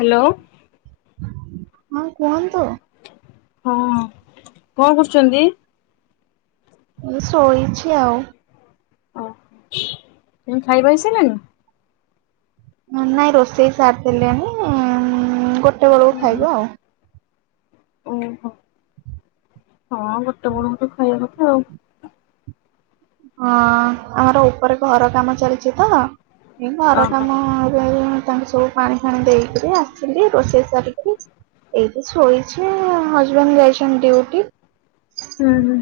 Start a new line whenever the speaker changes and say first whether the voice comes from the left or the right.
left: Hello.
right: ହଁ କୁହନ୍ତୁ।
left: ହଁ କଣ କରୁଛନ୍ତି?
right: ମୁ ଶୋଇଛି ଆଉ।
left: ଓ ତମ ଖାଇବା ହେଇସାରିଲାଣି?
right: ନାଇଁ ରୋଷେଇ ସାରିଦେଲେଣି ଗୋ ଟେ ବେଳକୁ ଖାଇବା ଆଉ।
left: ଓହୋ ହଁ ଗୋଟେ ବେଳକୁ ତ ଖାଇବା କଥା ଆଉ।
right: ହଁ ଆମର ଉପରେ ଘର କାମ ଚାଲିଛି ତ। ଏ ଘର
left: ଓହୋ।
right: କାମ ରେ ତାଙ୍କୁ ସବୁ ପାଣି ଫାଣି ଦେଇକରି ଆସିଲି ରୋଷେଇ ସାରିକି ଏକି ଶୋଇଛି ହଜବେଣ୍ଡ ଯାଇଛନ୍ତି ଡୁଉଟି।
left: ହୁଁ ହୁଁ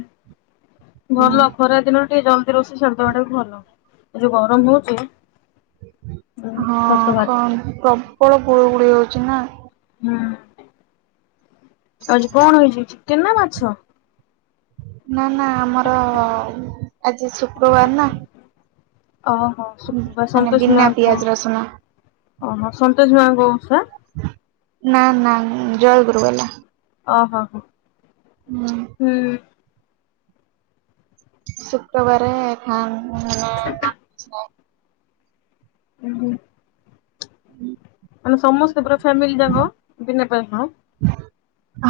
right: ହୁଁ,
left: ଭଲ ଖରା ଦିନ ତେ ଜଲ ରୋଷେଇ ସାରିଦେବ ଟା ବି ଭଲ। ଏ ଯୋଉ ଗରମ ହଉଛି ଖସ ବାହାରି
right: ହଁ-ଅ-ଅ
left: ପଡିବ।
right: ଖ ପବ୍ ବଳ ଗୁଳୁଗୁଳି ହଉଛି ନା।
left: ହୁଁ। ଆଜି କଣ ହେଇଚି ଚିକେନ୍ ନା ମାଛ?
right: ନାଁ ନାଁ ଆମର-ଅ -ଅ ଆଜ ଜି ଶୁକ୍ରବାର ନା
left: ଓହୋ ଶୁକ୍ରବାର
right: ମାନେ
left: ସନ୍ତୋଷୀ
right: ବିନା
left: ମାଙ୍କୁ,
right: ପିଆଜ ରସୁଣ
left: ଓହୋ ସନ୍ତୋଷୀ ମା କୋଉ ଓଷା?
right: ନା ନା ଜୟଗୁରୁ ବାଲା।
left: ଓ ହୋ ହ। ହୁଁ।
right: ଶୁକ୍ରବାରେ ଖାନ୍ [inaudible]
left: ଉ ହୁଁ।
right: [inaudible]
left: ମାନେ ସମସ୍ତେ ପୁରା ଫ୍ୟାମିଲି ଯାକ ବିନା ପିଆଜ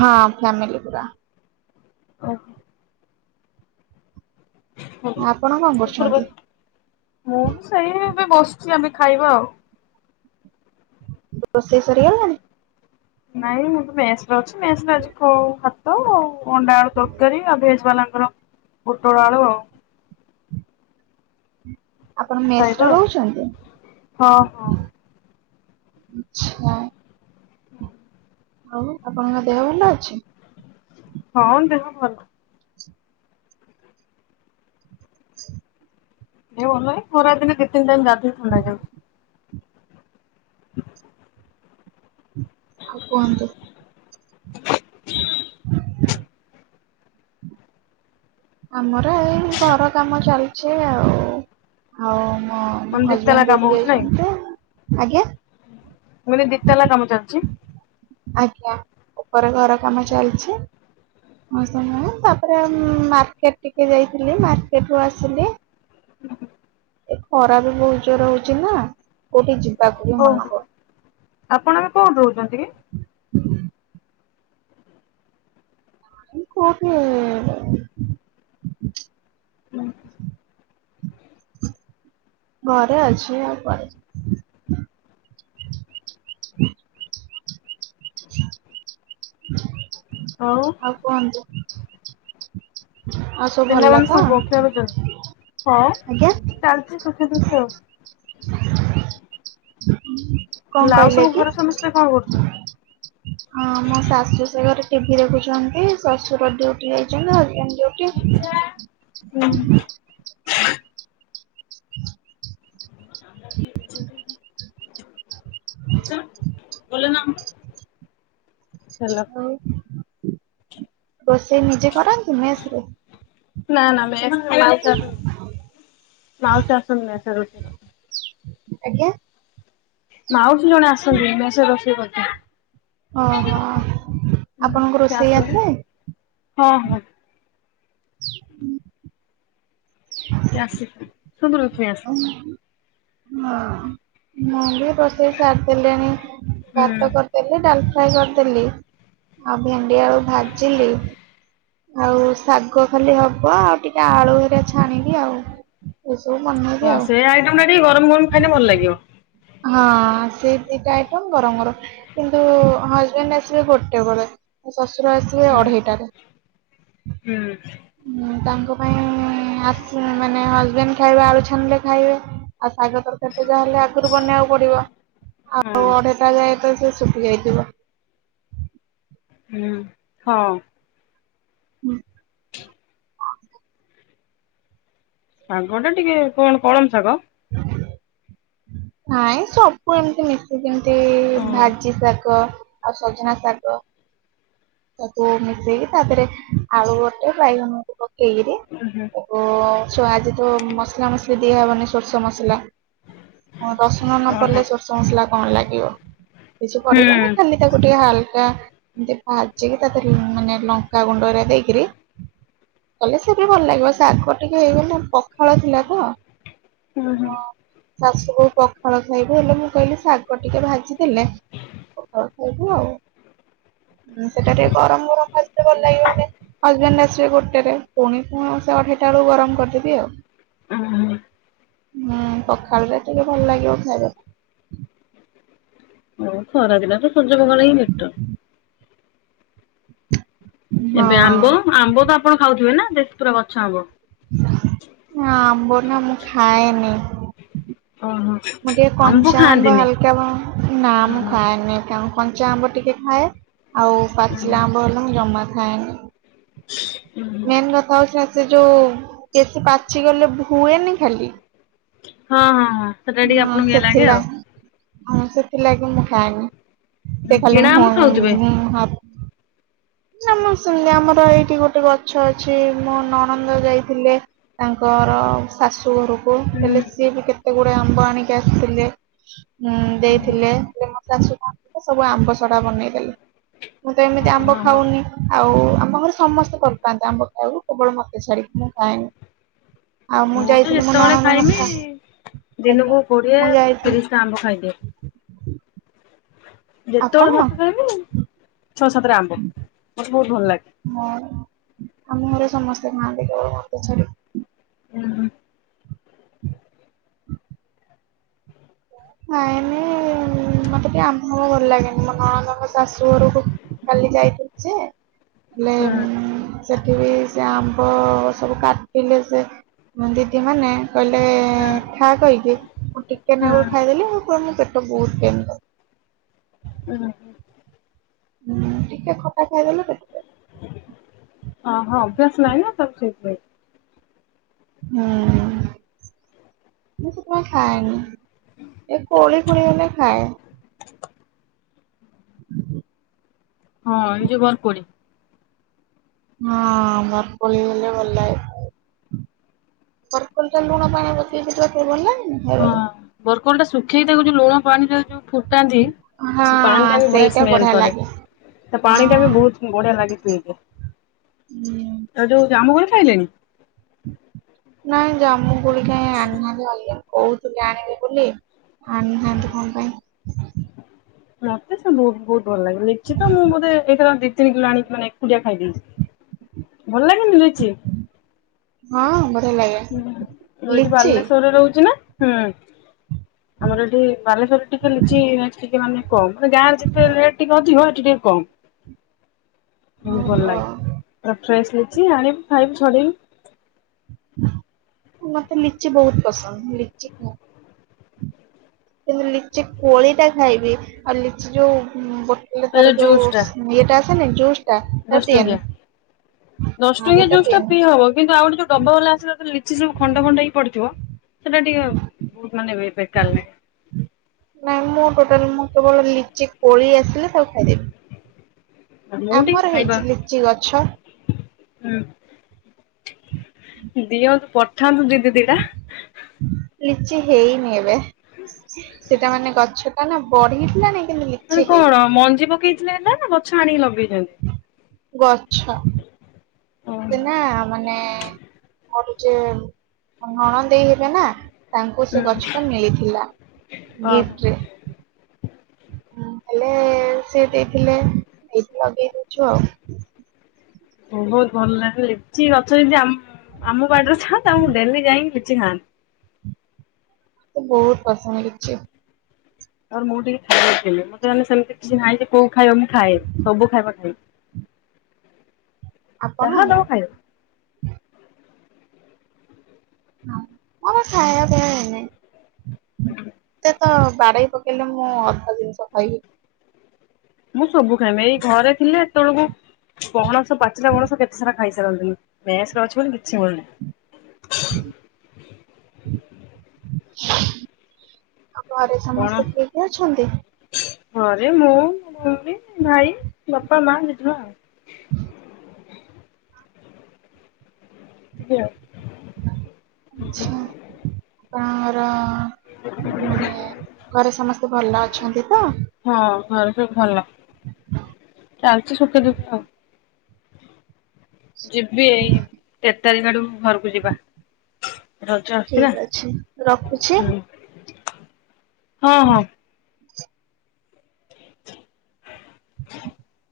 right: ହଁ ଫ୍ୟାମିଲି ପୁରା।
left: ଓହୋ
right: ଆପଣ କଣ କରୁଛନ୍ତି?
left: ଶୁକ୍ରବାର ଏ ବସୁଛି ଆମେ ଖାଇବା ଆଉ।
right: ରୋଷେଇ ସରିଗଲାଣି?
left: ନାଇଁ ମୁଁ ତ ମେଶ୍ ରେ ଅଛି। ନେସ୍ ରେ ଆଜି କୋଉ ଭା ତ ଆଉ ଅଣ୍ଡା ଆଳୁ ତରକାରୀ। ଆଉ ଭେଜ ବାଲାଙ୍କର ପୋଟଳ ଆଳୁ ଆଉ।
right: ଆପଣ ମେସ୍
left: ଖାଇବା
right: ରେ
left: ଆଉ
right: ରହୁଚନ୍ତି?
left: ହଁ ହଁ।
right: ଆଛା। ଆଉ ଆପଣଙ୍କ ଦେହ ଭଲ ଅଛି?
left: ହଁ ଦେହ ଭଲ। ଦେହ ଭଲ ହିଁ ଖରା ଦିନେ ଦି ତିନି ଟାଇମ ଗାଧ ଫେର୍ ଥଣ୍ଡା ହେଇଯାଉଚି। [inaudible]
right: ଆଉ କୁହନ୍ତୁ? ଆମର ଏଇ ଘର କାମ ଚାଲିଛି ଆଉ ଆଉ ମୋ
left: କଣ
right: ହଜବେଣ୍ଡ
left: ଦିତାଲା
right: ଡ୍ୟୁଟି
left: କାମ ହୋଉଚି ନାଇଁ?
right: ଯାଇଛନ୍ତି। ଆଜ୍ଞା?
left: କହିଲି ଦି ତାଲା କାମ ଚାଲିଛି
right: ଆଜ୍ଞା ଉପରେ ଘର କାମ ଚାଲଚି ଆଉ [unintelligible] ତାପରେ ଉଁ ମାର୍କେଟ ଟିକେ ଯାଇଥିଲି ମାର୍କେଟ ରୁ ଆସିଲି। ଏ ଖରା ବି ବହୁତ ଜୋରେ ହଉଚି ନା କୋଉଠି ଜି
left: ହଉନି ଆପଣ ଏବେ କୋଉଠି ରହୁଚନ୍ତି କି?
right: [unintelligible] କାଇଁ କୋଉଠି ଏ
left: ହୁଁ।
right: ଘରେ ଅଛି ଆଉ କୁଆଡେ ଯିବି। [unintelligible] [unintelligible] ଆଉ କୁହନ୍ତୁ। [unintelligible] ହଁ [inaudible]
left: ପିଲାମାନେ ସବୁ କଣ ଖେଳୁ ଛନ୍ତି? ହ
right: ଆଜ୍ଞା
left: [inaudible] ଚାଲିଚି ସୁଖେ ଦୁଃଖେ ଆଉ।
right: [unintelligible] କଅ
left: କହିଲି ଆଉ
right: କହିଲେ
left: ସବୁ
right: କି?
left: ଘରେ ସମସ୍ତେ କଣ କରୁଛନ୍ତି?
right: ହଁ ମୋ ଶାଶୁ ଶଶୁର ଟିଭି ଦେଖୁଛନ୍ତି, ଶ୍ୱଶୁର ଡ୍ୟୁଟି ଯାଇଛନ୍ତି, ହଜବ୍ୟାଣ୍ଡ
left: ଲିଜା ହୁଁ [inaudible]
right: [unintelligible]
left: ଲିଜା ଗଲେନା [unintelligible] ହ୍ୟାଲୋ
right: [unintelligible] ରୋଷେଇ ନିଜେ କରନ୍ତି ମେସରେ?
left: ନା ନା ମେସ ମାଉସୀ ଆସନ୍ତି ମାଉସୀ ଆସନ୍ତି ମେସ ରେ ରୋଷେଇ କରନ୍ତି।
right: ଆଜ୍ଞା?
left: ମାଉସୀ ଜଣେ ଆସନ୍ତି ମେସରେ ରୋଷେଇ କରିତେ।
right: ଓହୋ, ଆପଣଙ୍କୁ
left: ସେ
right: ରୋଷେଇ
left: ଆସନ୍ତି
right: ଆସେ?
left: ହଁ ହଁ
right: [inaudible]
left: କେ ଆସେ ସେମତି ରୋଷେଇ ଆସେ।
right: ହଁ ନହେଲେ ରୋଷେଇ ସାରିଦେଲେଣି
left: ହୁଁ
right: ଭାତ କରିଦେଲି, ଡାଲ ଫ୍ରାଏ କରିଦେଲି। ଆଉ ଭେଣ୍ଡି ଆଳୁ ଭାଜିଲି, ଆଉ ଶାଗ ଖାଲି ହବ, ଆଉ ଟିକେ ଆଳୁ ହେରିଆ ଛାଣିବି ଆଉ। ଏସବୁ ବନେଇବି
left: ହଁ
right: ଆଉ
left: ସେ ଆଇଟମ ଟା ଟିକେ ଗରମ ଗରମ ଖାଇଲେ ଭଲ ଲାଗିବ।
right: ହଁ ସେ ଦିଟା ଆଇଟମ ଗରମ ଗରମ କିନ୍ତୁ ହଜବ୍ୟାଣ୍ଡ ଆସିବେ ଗୋଟେ ବେଳେ। ଶଶୁର ଆସିବେ
left: ହୁଁ
right: ଅଢେଇଟାରେ
left: ହୁଁ
right: ତାଙ୍କ ପାଇଁ ଆ ମାନେ ହଜବେଣ୍ଡ ଖାଇବା ଆଳୁ ଛାଣିଲେ ଖାଇବେ ଆଉ ଶାଗ ତରକାରୀ ଯାହା ହେଲେ ଆଗରୁ ବନେଇବାକୁ ପଡିବ
left: ହଁ
right: ଆଉ ଅଢେଇଟା ଯାଏ ତ ସେ ଶୁଖି ଯାଇଥିବ।
left: ହୁଁ ହଁ
right: [inaudible]
left: ଶାଗଟା ଟିକେ କଣ କଳମ ଶାଗ।
right: [inaudible] ନାଇଁ ସବୁ ଏମତି ମିଶି ସେ ଯେମିତି
left: ଓ
right: ଭାଜି ଶାଗ ଆଉ ସଜନା ଶାଗ ତାକୁ ମିଶେଇକି ତାଥିରେ ଆଳୁ ଗୋଟେ ବାଇଗଣ ପକେଇ ଏଇରେ
left: ଓହୋ
right: ସ ଆଜି ତ ମସଲା ମସଲି ଦିଆ ହବନି ସୋରିଷ ମସଲା ରସୁଣ ନ
left: ଓହୋ
right: ପଡିଲେ ସୋରିଷ ମସଲା କଣ ଲାଗିବ କିଛି
left: ହୁଁ
right: ପଡିବନି
left: ହୁଁ
right: ଖାଲି ତାକୁ ଟିକେ ହାଲକା [unintelligible] ତାକୁ ମାନେ ଲଙ୍କା ଗୁଣ୍ଡରେ ଦେଇକରି କଲେ ସେ ଟିକେ ଭଲ ଲାଗିବ ଶାଗ ଟିକେ ହେଇଗଲେ ପଖାଳ ଥିଲା ତ
left: ହୁଁ।
right: [unintelligible] ଶାଶୁ ବୋହୂ ପଖାଳ ଖାଇବୁ ହେଲେ ମୁଁ କହିଲି ଶାଗ ଟିକେ ଭାଜିି ଥିଲେ ପଖାଳ [unintelligible] ସେଟା ଟିକେ ଗରମ ଗରମ ଖାଇଦେଲେ ଭଲ ଲାଗିବ ହଜବେଣ୍ଡ ଆସିବେ ଗୋଟେ ରେ ପୁଣି ପୁଣି ସେ ଅଢେଇଟା ବେଳକୁ ଗରମ କରିଦେବି ଆଉ
left: ହୁଁ
right: ହୁଁ ପଖାଳରେ ଟିକେ ଭଲ ଲାଗିବ ଖାଇବାକୁ।
left: ହଉ ଖରା ଦିନ ତ ସଜ ପଖାଳ ହିଁ ବେଟର।
right: ହଁ।
left: ଏବେ ଆମ୍ବ ଆମ୍ବ ତ ଆପଣ ଖାଉଥିବେ ନା? ଦେଶୀ ପୁରା ଗଛ ଆମ୍ୱ
right: ନା ଆମ୍ବ ନା ମୁଁ ଖାଏନି।
left: ଓହୋ
right: ମୁଁ ଟିକେ କଞ୍ଚା ଆମ୍ବ ହାଲକା ନା ମୁଁ
left: ହଁ
right: ଖାଏନି କଞ୍ଚା ଆମ୍ବ ଟିକେ ଖାଏ। ଆଉ ପାଚିଲା ଆମ୍ବ ହେଲା ମୁଁ ଜମା ହଁ ମେନ କଥା ହଉଛି ସେ ଯୋଉ ବେଶୀ ପାଚିଗଲେ ବୁହେନି ଖାଲି।
left: ହଁ ହଁ ହଁ। ସେଟା ଟିକେ
right: ହଁ
left: ଆପଣଙ୍କୁ ଇଏ ଲାଗେ ଆଉ।
right: ସେଥିଲାଗି ହଁ ସେଥିଲାଗି ମୁଁ ଖାଇନି। ସେ ଖାଲି-।
left: କିଣା ଆମ୍ବ ଖାଉଥିବେ
right: [unintelligible] ଆମ ସେମତି ଆମର ଏଇଠି ଗୋଟେ ଗଛ ଅଛି ମୋ ନଣନ୍ଦ ଦେଇଥିଲେ ତାଙ୍କର ଶାଶୁ ଘରକୁ। ହେଲେ ସେ କେତେ ଏ ଆମ୍ବ ଆଣିକି ଆସିଥିଲେ। ନଣନ୍ଦ ଦେଇଥିଲେ ମୋ ଶାଶୁଙ୍କୁ। ସବୁ ଆମ୍ବ ସଢା ବନେଇଦେଲି। ମୁଁ ତ ଏମିତି ଆମ୍ବ
left: ହଁ
right: ଖାଉନି ଆଉ ଆମ ଘରେ ସମସ୍ତେ ଭଲ ପାଆନ୍ତି ଆମ୍ବ ଖାଇବାକୁ କେବଳ ମତେ ଛାଡିକି ମୁଁ ଖାଏନି। ଆଉ ମୁଁ
left: ତ
right: ଯାଇଥିଲି ମୋ
left: ଯେତେବେଳେ ଖାଇମି
right: ନଣନ୍ଦଙ୍କ-ଶା
left: ଦିନକୁ କୋଡିଏ ତିରିଶ ଟା ଆମ୍ବ ଖାଇଦିଏ।
right: [inaudible] ଆପଣ?
left: ଯେତେବେଳେ ଭାତ ଖାଇମି ଛଅ ସାତଟା ଆମ୍ବ। ବହୁତ ଭଲ ଲାଗେ।
right: ହଁ। ଆମ ଘରେ ସମସ୍ତେ ଖାଆନ୍ତି କେବଳ ମତେ ଛାଡ଼ିକି।
left: ହୁଁ ହ।
right: [inaudible] ନାଇଁମ ମତେ ଟିକେ ଆମ୍ବ ଭଲ ଲାଗେନି ମୋ ନଣନ୍ଦଙ୍କ ଶାଶୁ ଘରକୁ କାଲି ଯାଇଥିଲି ଯେ ହେଲେ ସେଠି ବିି ସେ ଆମ୍ବ ସବୁ କାଟିଲେ ସେ ଦିଦି ମାନେ କହିଲେ ଖା କହିକି ମୁଁ ଟିକେ ନାଗୁରୁ ଖାଇଦେଲେ ଆଉ ବହୁତ ପ୍ରେମିକ।
left: ଓ ହୋ।
right: ମୁଁ ଟିକେ ଖଟା ଖାଇଦେଲେ-। [unintelligible]
left: ହଁ ହଁ ଅଭ୍ୟାସ ନାହିଁ ନା ତ ସେଥିପାଇଁ।
right: ହୁଁ ମୁ କଣ ଖାଏନି ଏ କୋଳି ଫୋଳି ହେଲେ ଖାଏ। ହୁଁ।
left: ହଁ ଏ ଯୋଉ ବର କୋଳି।
right: ହଁ ବରକୋଳି ହେଲେ ଭଲ ଲାଗେ ବରକୋଳି ଟା ଲୁଣ ପାଣି ପକେଇଲେ ତତେ ଭଲ ଲାଗେନି?
left: ହଁ
right: ଖାଇବାକୁ
left: ବରକୋଳି ଟା ଶୁଖେଇ ତାକୁ ଯଦି ଲୁଣ ପାଣିରେ ଫୁ। ଟାନ୍ତି
right: ହଁ
left: ପାଣି ଟା ବି ବଢିଆ
right: ସେଇଟା
left: ସ୍ମେଲ କରେ
right: ଲାଗେ
left: ତା
right: ହଁ
left: ପାଣି ଟା ବି ବହୁତ ବଢିଆ ଲାଗେ ପିଇତେ
right: ହୁଁ।
left: ଆ ଯୋଉ ଯାମୁ କୋଳି? ଖାଇଲେଣି।
right: ନାଇଁ ଜାମୁ କୋଳି କାଇଁ ଆଣିନାହାନ୍ତି ଆନିଲେ କହୁଥିଲେ ଆଣିବେ ବୋଲି, ଆଣିନାହାନ୍ତି କଣ ପାଇଁ।
left: ମୋତେ ସେ ବୋ ବହୁ ଭଲ ଲାଗେ ନିଚିତ ମୁଁ ବୋଧେ ଏ ଥର ଯି ଦି କିଲ ଆଣିକି ମାନେ ଏକୁଟିଆ ଖାଇଦେଇଚି।
right: ହଁ ବଢିଆ ଲାଗେ
left: ହୁଁଁ ଏଇଠି
right: ଲିଚି
left: ବାଲେଶ୍ୱରରେ ରହୁଛି ନା ହୁଁ। ଆମର ଏଠି ବାଲେଶ୍ୱରରେ ଟିକେ ଲିଚି-ଇ-ଇ ଟିକେ ମାନେ କମ। ମାନେ ଯାହାର ଯେତେ ରେଟ୍ ଟିକେ ଅଧିକ ଟିକେ କମ୍। ହୁଁ ଭଲ
right: ଓହୋ।
left: ଲାଗେ। ପୁରା ଫ୍ରେସ୍ ଲିଚି ଆଣିବୁ। ଖାଇବୁ ଛଡେଇଵୁ
right: ମତେ ଲିଚି ବହୁତ ପସନ୍ଦ। ଲିଚି କ କିନ୍ତୁ ଲିଚି କୋଳି ଟା ଖାଇବି ଆଉ ଲିଚି ଯୋଉ ବୋଟ୍ ହେଲେ
left: ତା
right: ତାର
left: ଜୁସ୍
right: ଯୋଉ
left: ଟା
right: ସ୍ମେ ଟା ହେଲେ ଜୁସ୍ ଟା ସେଟା
left: ଦଶ
right: ପିଏନି।
left: ଟଙ୍କିଆ। ଦଶ
right: ହଁ
left: ଟଙ୍କିଆ
right: ସେଟା
left: ଜୁସ୍ ଟା
right: ପିଏନି
left: ପି ହବ କିନ୍ତୁ ଆଉ ଗୋଟେ ଯୋଉ ଡବାବାଲା ଆସେ ତା ଦେହେରେ ଲିଚି ସବୁ ଖଣ୍ଡ ଖଣ୍ଡ ହେଇ ପଡ଼ିଥିବ। ସେଟା ଟିକେ ବହୁତ ମାନେ ବେ ବେକାର ଲାଗେ।
right: ନାଇଁ ମୁଁ ଟୋଟାଲ ମୁଁ କେବଳ ଲିଚି କୋଳି ଆସିଲେ ତାକୁ ଖାଇଦେବି।
left: ମୁଁ ଟିକେ
right: ଆମର
left: ଖାଇବା
right: ହେଇଛି ଲିଚି ଗଛ।
left: ହୁଁ ଦିଅ ପ ଠାନ୍ତୁ ଦିଦି ଦିଟା।
right: ଲିଚି ହେଇନି ଏବେ। ସେଟା ମାନେ ଗଛ କାଇଁ ନା ବଢିଥିଲା ନାଇଁ
left: ମାନେ କଣ ମଞ୍ଜି ପକେଇଥିଲେ ନା ନା ଗଛ ଆଣିକି ଲଗେ୍
right: ଗଛ।
left: ଓହୋ।
right: ସେନା ମାନେ କରୁଚେ ମୋ ନନନ୍ଦେଇ ହେବେ ନା। ତାଙ୍କୁ
left: ଉଁ
right: ସେ ଗଛଟା ମିଳିଥିଲା
left: ଓହୋ
right: ଗିଫ୍ଟରେ। ହୁଁ ହେଲେ ସେ ଦେଇଥିଲେ। ଏଇଠି ଲଗେଇ ଦେଇଛୁ ଆଉ।
left: ହୁଁ ବହୁତ ଭଲ ଲାଗେେ। ଲିଚି ଗଛ ଯଦି ଆମ୍ ଉଁ ଆମ ବାଡ଼ିରେ ଥାଆନ୍ତା। ମୁଁ ଡେଲି ଯାଇ ଲିଚି ଖାଆନ୍ତି।
right: ମତେ ବହୁତ ପସନ୍ଦ ଲିଚି।
left: ଆ ମୁଁ ଟିକେ ଖାଇ ନଥିଲି। ମୁଁ ତ ମେ ସେମିତି କିଛି ନାଇଁ ଯେ କୋଉ ଖାଇବା ମୁଁ ଖାଏ। ସବୁ ଖାଇବା ଖାଏ।
right: ଆପଣ?
left: ଯାହା ଦବ ଖାଇବ।
right: ହ ମମର ଖାୟ ଦେ ଏନ- [inaudible] ତ ବାଡେଇ ପକେଇଲେ ମୁଁ ଅଧା ଜିନିଷ ଖାଇବି-
left: ମୁଁ ସବୁ ଖାଇମି ଏଇ ଘରେ ଥିଲେ ଏତେବେଳକୁ ପଣସ ପାଚିଲା ପଣସ କେତେ ସାରା ଖାଇସାରନ୍ତିନି ମେସ ଗଛ ବୋଲି କିଛି ମିଳୁନି-
right: [inaudible] ଆଉ ଘରେ
left: କଣ
right: ସମସ୍ତେ ଠିକ ଅଛନ୍ତି-
left: ଘରେ ମୁଁ ମୋ ଭଉଣୀ ଭାଇ ବାପା ମା ଜେଜେମା ଆଉ - ହୁଁ
right: ଆଚ୍ଛା- କର- ମାନେ ଘରେ ସମସ୍ତେ- ମତେ ଭଲ ଅଛନ୍ତି ତ-
left: ହଁ ଘରେ ସ ବୁ ଭଲ ଚାଲିଛି ସୁଖେ ଦୁଃଖେ ଆଉ- ଯିବି ଏଇ ତାେନା ଡୁ - ଘରକୁ ଯିବା- ରଜ ଆସୁଛି
right: ଠିକ
left: ନା
right: ଅଛି ରଖୁଛି-
left: ହଁ ହଁ [inaudible]